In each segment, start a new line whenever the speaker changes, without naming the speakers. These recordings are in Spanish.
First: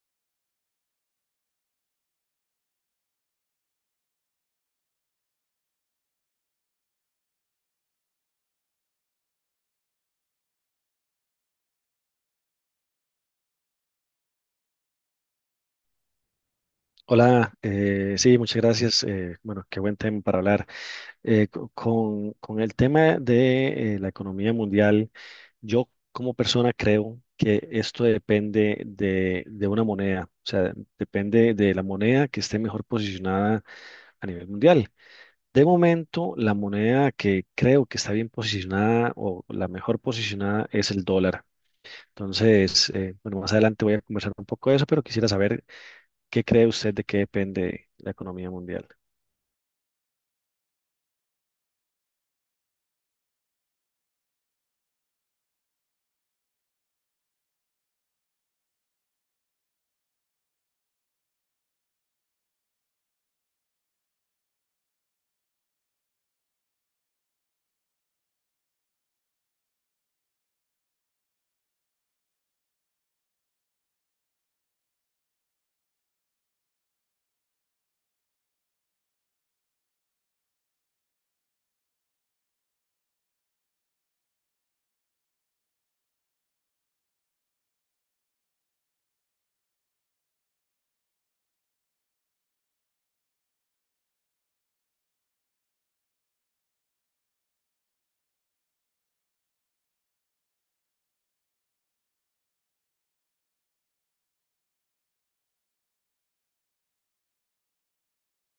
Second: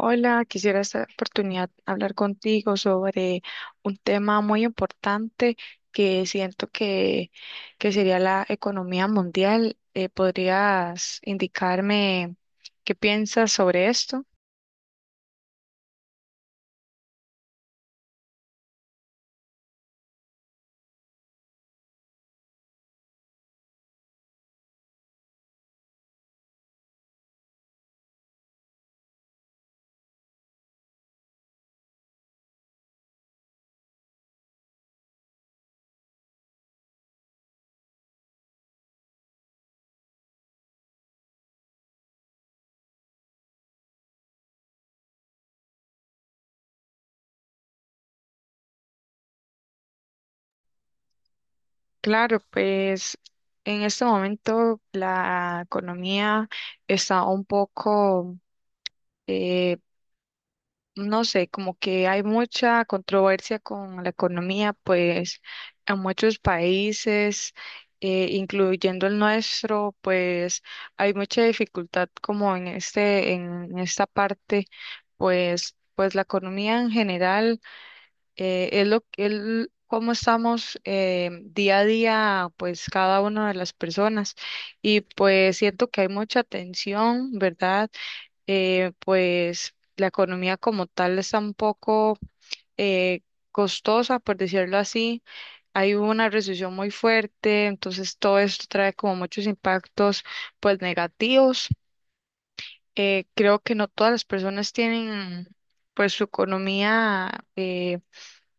Hola, quisiera esta oportunidad hablar contigo sobre un tema muy importante que siento que, que sería la economía mundial. ¿Podrías indicarme qué piensas sobre esto?
Hola, sí, muchas gracias. Bueno, Qué buen tema para hablar. Con el tema de la economía mundial, yo como persona creo que esto depende de una moneda, o sea, depende de la moneda que esté mejor posicionada a nivel mundial. De momento, la moneda que creo que está bien posicionada o la mejor posicionada es el dólar. Entonces, bueno, más adelante voy a conversar un poco de eso, pero quisiera saber, ¿qué cree usted de qué depende la economía mundial?
Claro, pues en este momento la economía está un poco, eh, no sé, como que hay mucha controversia con la economía, pues en muchos países, incluyendo el nuestro, pues hay mucha dificultad como en esta parte, pues la economía en general, es lo que cómo estamos día a día, pues cada una de las personas. Y pues siento que hay mucha tensión, ¿verdad? Pues la economía como tal está un poco eh, costosa, por decirlo así. Hay una recesión muy fuerte, entonces todo esto trae como muchos impactos pues negativos. Creo que no todas las personas tienen pues su economía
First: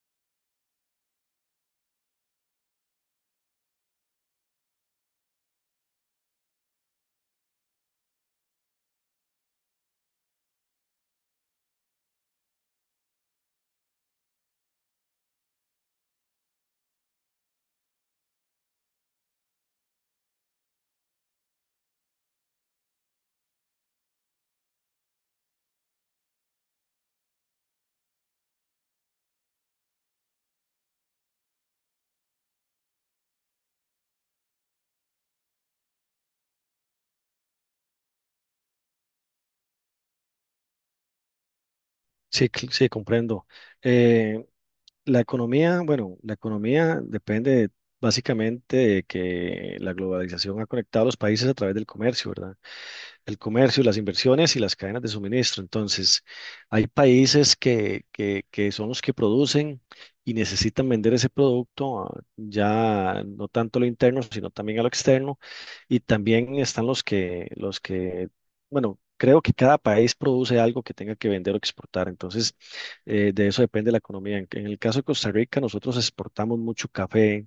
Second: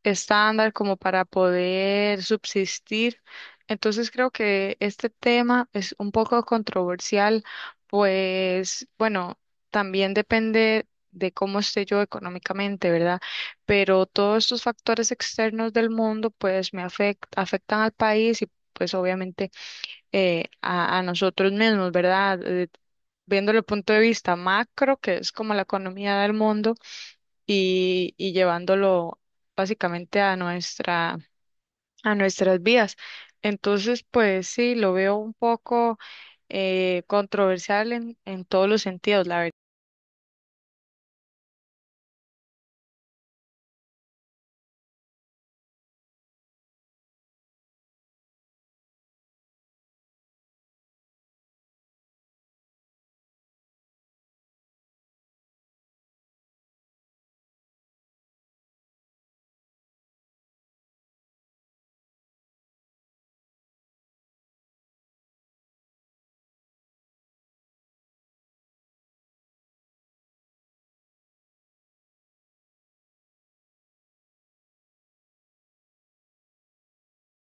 estándar como para poder subsistir. Entonces creo que este tema es un poco controversial, pues bueno, también depende de cómo esté yo económicamente, ¿verdad? Pero todos estos factores externos del mundo pues me afectan al país y pues obviamente a nosotros mismos, ¿verdad? Viéndolo el punto de vista macro, que es como la economía del mundo, y llevándolo básicamente a nuestras vidas. Entonces, pues sí, lo veo un poco controversial en todos los sentidos, la verdad.
Sí, comprendo. Eh, la economía, bueno, la economía depende básicamente de que la globalización ha conectado a los países a través del comercio, ¿verdad? El comercio, las inversiones y las cadenas de suministro. Entonces, hay países que son los que producen y necesitan vender ese producto, ya no tanto a lo interno, sino también a lo externo. Y también están bueno, creo que cada país produce algo que tenga que vender o exportar. Entonces, de eso depende la economía. En el caso de Costa Rica, nosotros exportamos mucho café,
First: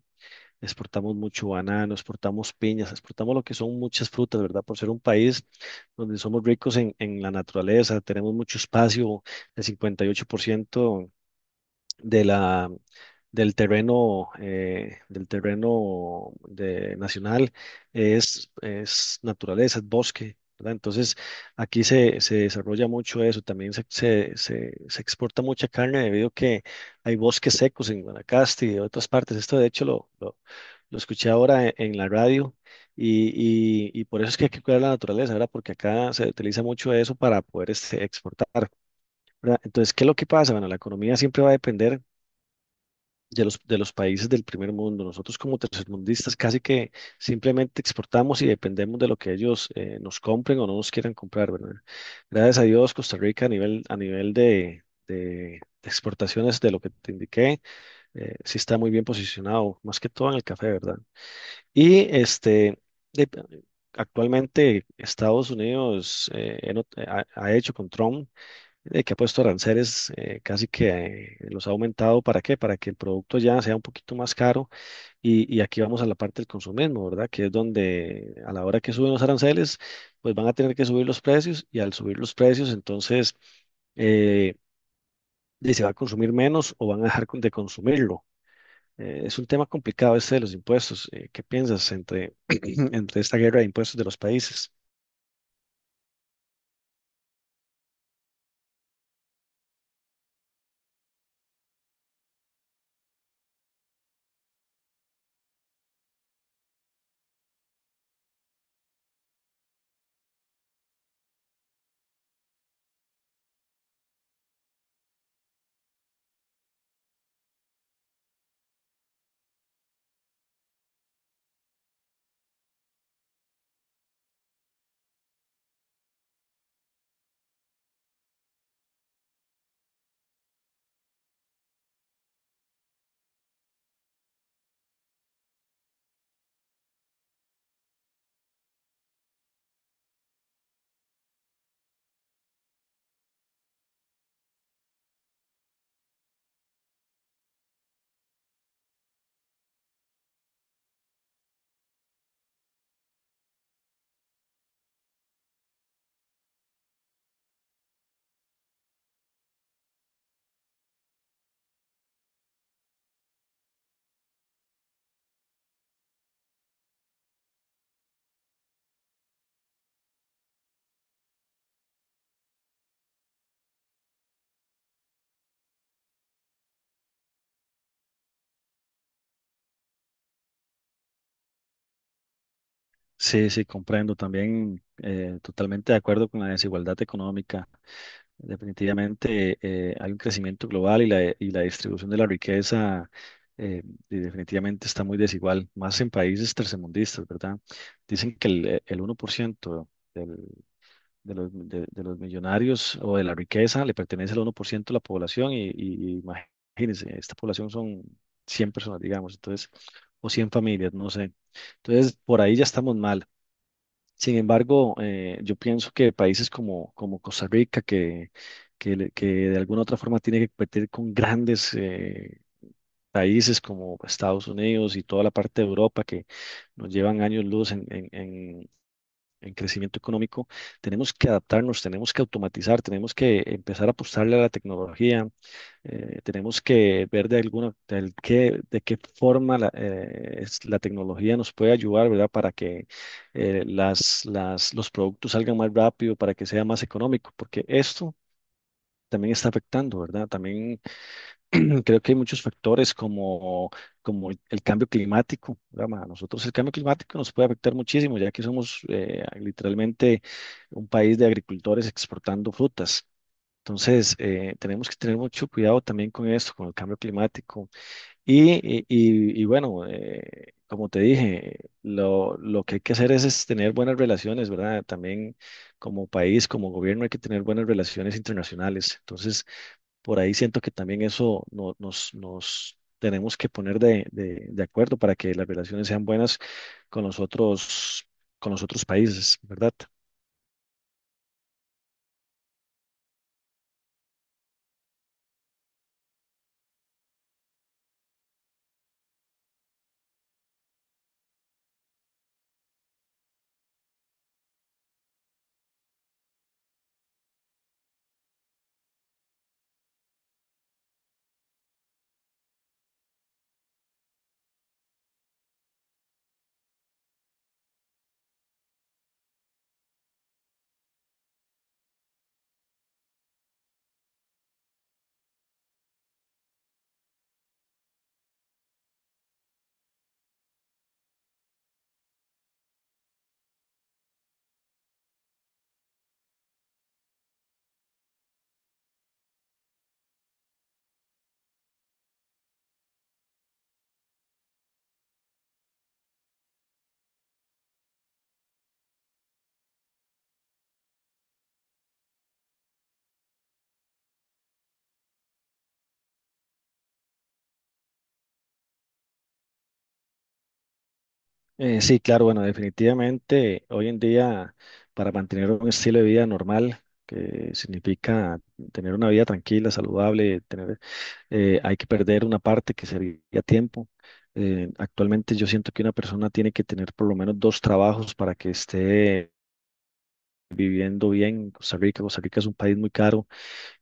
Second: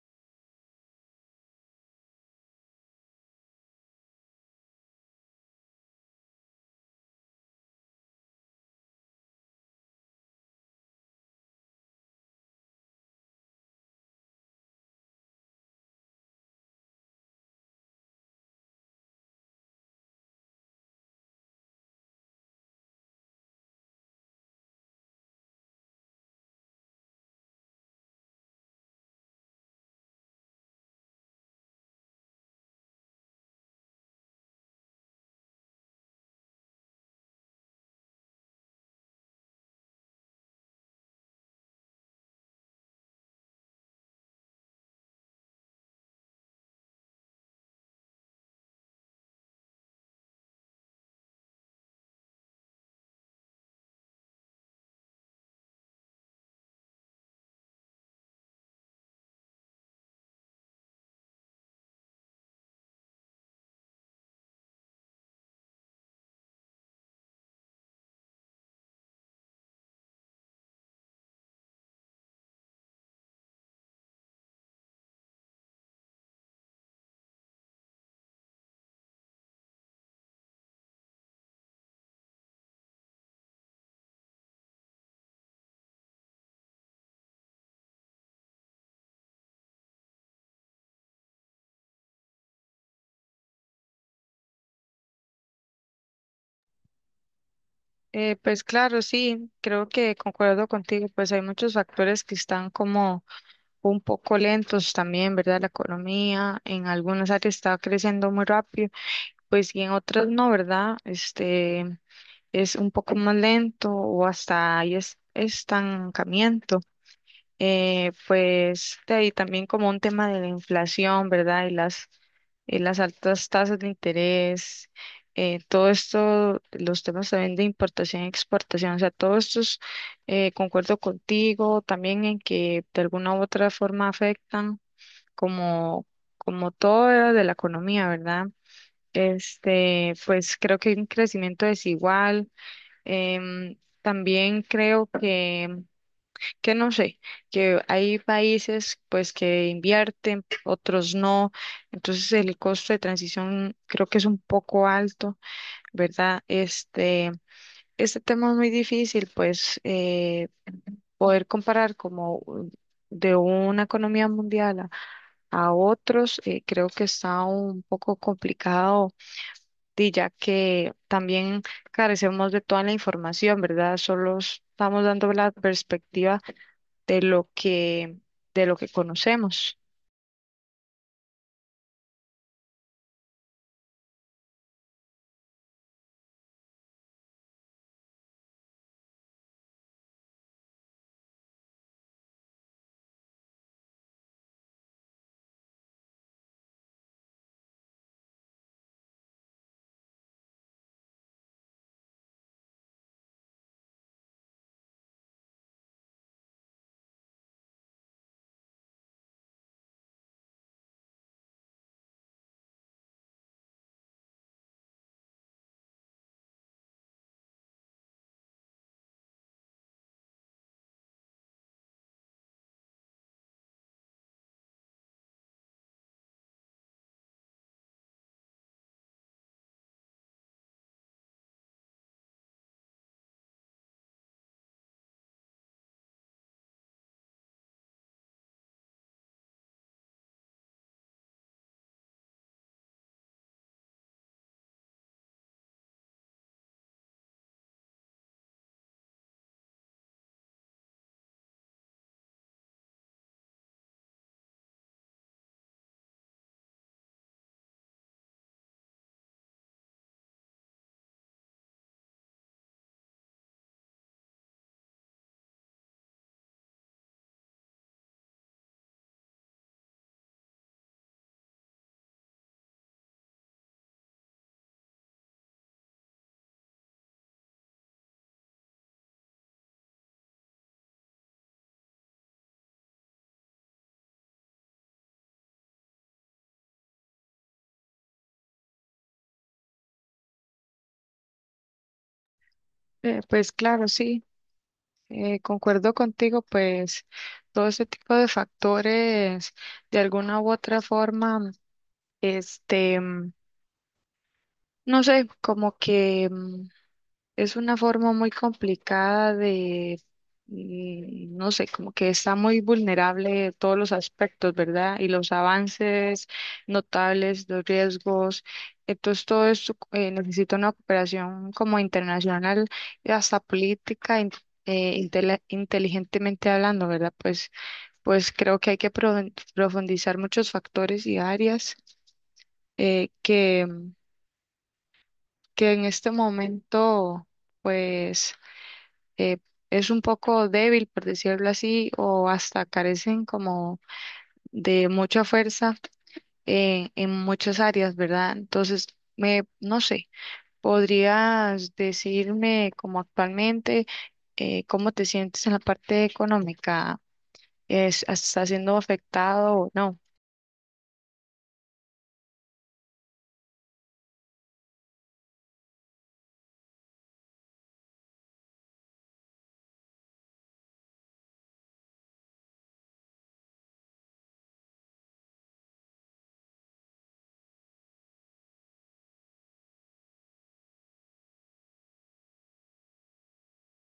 exportamos mucho banano, exportamos piñas, exportamos lo que son muchas frutas, ¿verdad? Por ser un país donde somos ricos en la naturaleza, tenemos mucho espacio. El 58% de la, del terreno nacional es naturaleza, es bosque, ¿verdad? Entonces, aquí se desarrolla mucho eso, también se exporta mucha carne debido a que hay bosques secos en Guanacaste y en otras partes. Esto, de hecho, lo escuché ahora en la radio. Y por eso es que hay que cuidar la naturaleza, ¿verdad? Porque acá se utiliza mucho eso para poder este, exportar, ¿verdad? Entonces, ¿qué es lo que pasa? Bueno, la economía siempre va a depender de los países del primer mundo. Nosotros como tercermundistas casi que simplemente exportamos y dependemos de lo que ellos nos compren o no nos quieran comprar, ¿verdad? Gracias a Dios, Costa Rica a nivel de exportaciones de lo que te indiqué, sí está muy bien posicionado, más que todo en el café, ¿verdad? Y este... de- Actualmente, Estados Unidos he not- ha, ha hecho con Trump, que ha puesto aranceles, casi que los ha aumentado. ¿Para qué? Para que el producto ya sea un poquito más caro. Y aquí vamos a la parte del consumismo, ¿verdad? Que es donde a la hora que suben los aranceles, pues van a tener que subir los precios, y al subir los precios, entonces, eh, se va a consumir menos o van a dejar de consumirlo. Es un tema complicado este de los impuestos. ¿Qué piensas entre esta guerra de impuestos de los países?
Pues claro, sí, creo que concuerdo contigo, pues hay muchos factores que están como un poco lentos también, ¿verdad? La economía en algunas áreas está creciendo muy rápido. Pues y en otras no, ¿verdad? Este es un poco más lento o hasta estancamiento. Pues de ahí también como un tema de la inflación, ¿verdad? Y las altas tasas de interés, todo esto, los temas también de importación y exportación, o sea, todo esto es, concuerdo contigo también en que de alguna u otra forma afectan como, como todo era de la economía, ¿verdad? Este, pues creo que hay un crecimiento desigual. También creo que no sé, que hay países pues que invierten, otros no. Entonces el costo de transición creo que es un poco alto, ¿verdad? Este tema es muy difícil, pues poder comparar de una economía mundial a otros, creo que está un poco complicado y ya que también carecemos de toda la información, ¿verdad? Solo estamos dando la perspectiva de lo que, de lo que conocemos.
Sí, sí, comprendo. También, totalmente de acuerdo con la desigualdad económica. Definitivamente, hay un crecimiento global y la distribución de la riqueza, eh, y definitivamente está muy desigual, más en países tercermundistas, ¿verdad? Dicen que el 1% del- de los millonarios o de la riqueza le pertenece al uno por ciento de la población y, imagínense, esta población son 100 personas, digamos, entonces, o 100 familias, no sé. Entonces, por ahí ya estamos mal. Sin embargo, yo pienso que países como Costa Rica, que de alguna u otra forma tiene que competir con grandes, países como Estados Unidos y toda la parte de Europa, que nos llevan años luz en crecimiento económico. Tenemos que adaptarnos, tenemos que automatizar, tenemos que empezar a apostarle a la tecnología. Tenemos que ver de alguna, de, al- qué, de qué forma la tecnología nos puede ayudar, ¿verdad? Para que los productos salgan más rápido, para que sea más económico, porque esto también está afectando, ¿verdad? También, creo que hay muchos factores como el cambio climático, ¿verdad? Ma? A nosotros el cambio climático nos puede afectar muchísimo, ya que somos literalmente un país de agricultores exportando frutas. Entonces, tenemos que tener mucho cuidado también con esto, con el cambio climático. Y bueno, como te dije, lo que hay que hacer es tener buenas relaciones, ¿verdad? También, como país, como gobierno, hay que tener buenas relaciones internacionales. Entonces, por ahí siento que también eso nos tenemos que poner de acuerdo para que las relaciones sean buenas con los otros, con los otros países, ¿verdad?
Pues claro, sí, concuerdo contigo, pues todo ese tipo de factores, de alguna u otra forma, este, mm, no sé, como que mm, es una forma muy complicada de, mm, no sé, como que está muy vulnerable en todos los aspectos, ¿verdad? Y los avances notables, los riesgos. Entonces, todo esto necesita una cooperación como internacional, y hasta política, inteligentemente hablando, ¿verdad? Pues, pues creo que hay que profundizar muchos factores y áreas eh, que, que en este momento, pues eh, es un poco débil, por decirlo así, o hasta carecen como de mucha fuerza en muchas áreas, ¿verdad? Entonces, me, no sé, ¿podrías decirme como actualmente cómo te sientes en la parte económica? Estás siendo afectado o no?
Sí, claro, bueno, definitivamente hoy en día, para mantener un estilo de vida normal, que significa tener una vida tranquila, saludable, hay que perder una parte que sería tiempo. Actualmente, yo siento que una persona tiene que tener por lo menos 2 trabajos para que esté viviendo bien en Costa Rica. Costa Rica es un país muy caro,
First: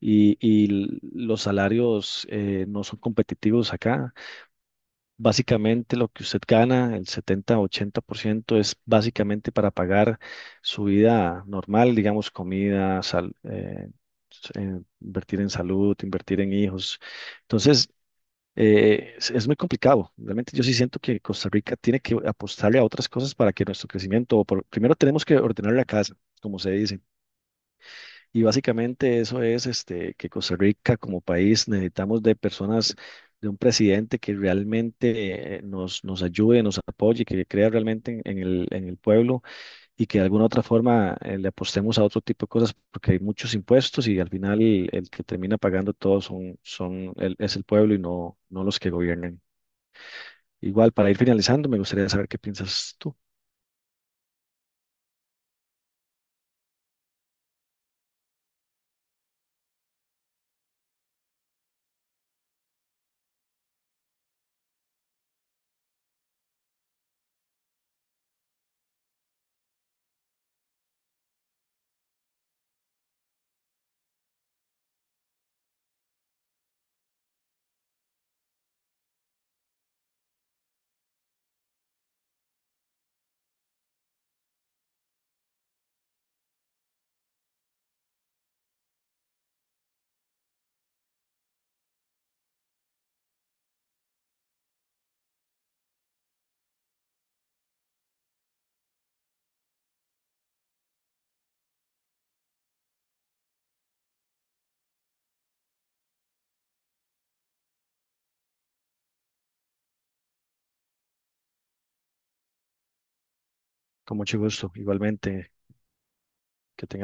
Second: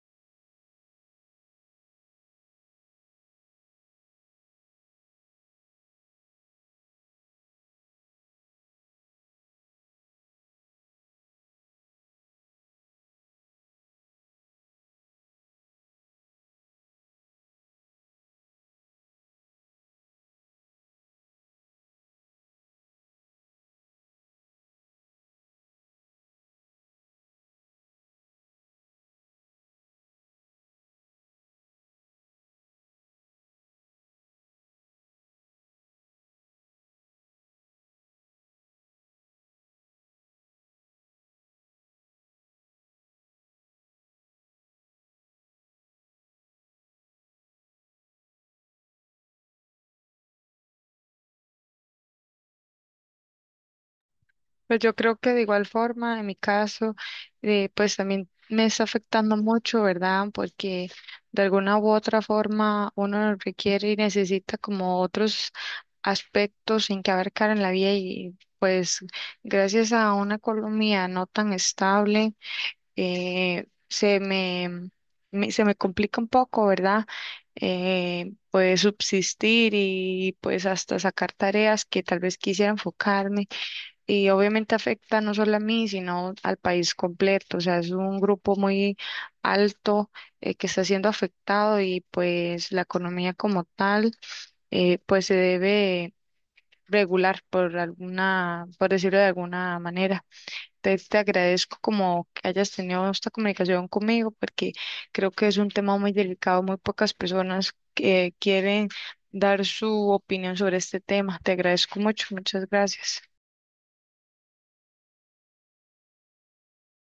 y los salarios, no son competitivos acá. Básicamente, lo que usted gana, el 70-80%, es básicamente para pagar su vida normal, digamos, comida, invertir en salud, invertir en hijos. Entonces, es muy complicado. Realmente yo sí siento que Costa Rica tiene que apostarle a otras cosas para que nuestro crecimiento, primero tenemos que ordenar la casa, como se dice. Y básicamente eso es este, que Costa Rica como país necesitamos de personas, de un presidente que realmente nos ayude, nos apoye, que crea realmente en el pueblo, y que de alguna otra forma, le apostemos a otro tipo de cosas, porque hay muchos impuestos y al final el que termina pagando todo es el pueblo y no los que gobiernan. Igual, para ir finalizando, me gustaría saber qué piensas tú.
Pues yo creo que de igual forma, en mi caso, pues también me está afectando mucho, ¿verdad? Porque de alguna u otra forma uno requiere y necesita como otros aspectos en que abarcar en la vida y pues gracias a una economía no tan estable, eh, se me, se me complica un poco, ¿verdad? Pues subsistir y pues hasta sacar tareas que tal vez quisiera enfocarme y obviamente afecta no solo a mí, sino al país completo. O sea, es un grupo muy alto que está siendo afectado y pues la economía como tal, pues se debe regular por alguna, por decirlo de alguna manera. Te agradezco como que hayas tenido esta comunicación conmigo porque creo que es un tema muy delicado, muy pocas personas que quieren dar su opinión sobre este tema. Te agradezco mucho, muchas gracias.
Con mucho gusto. Igualmente, que tengas.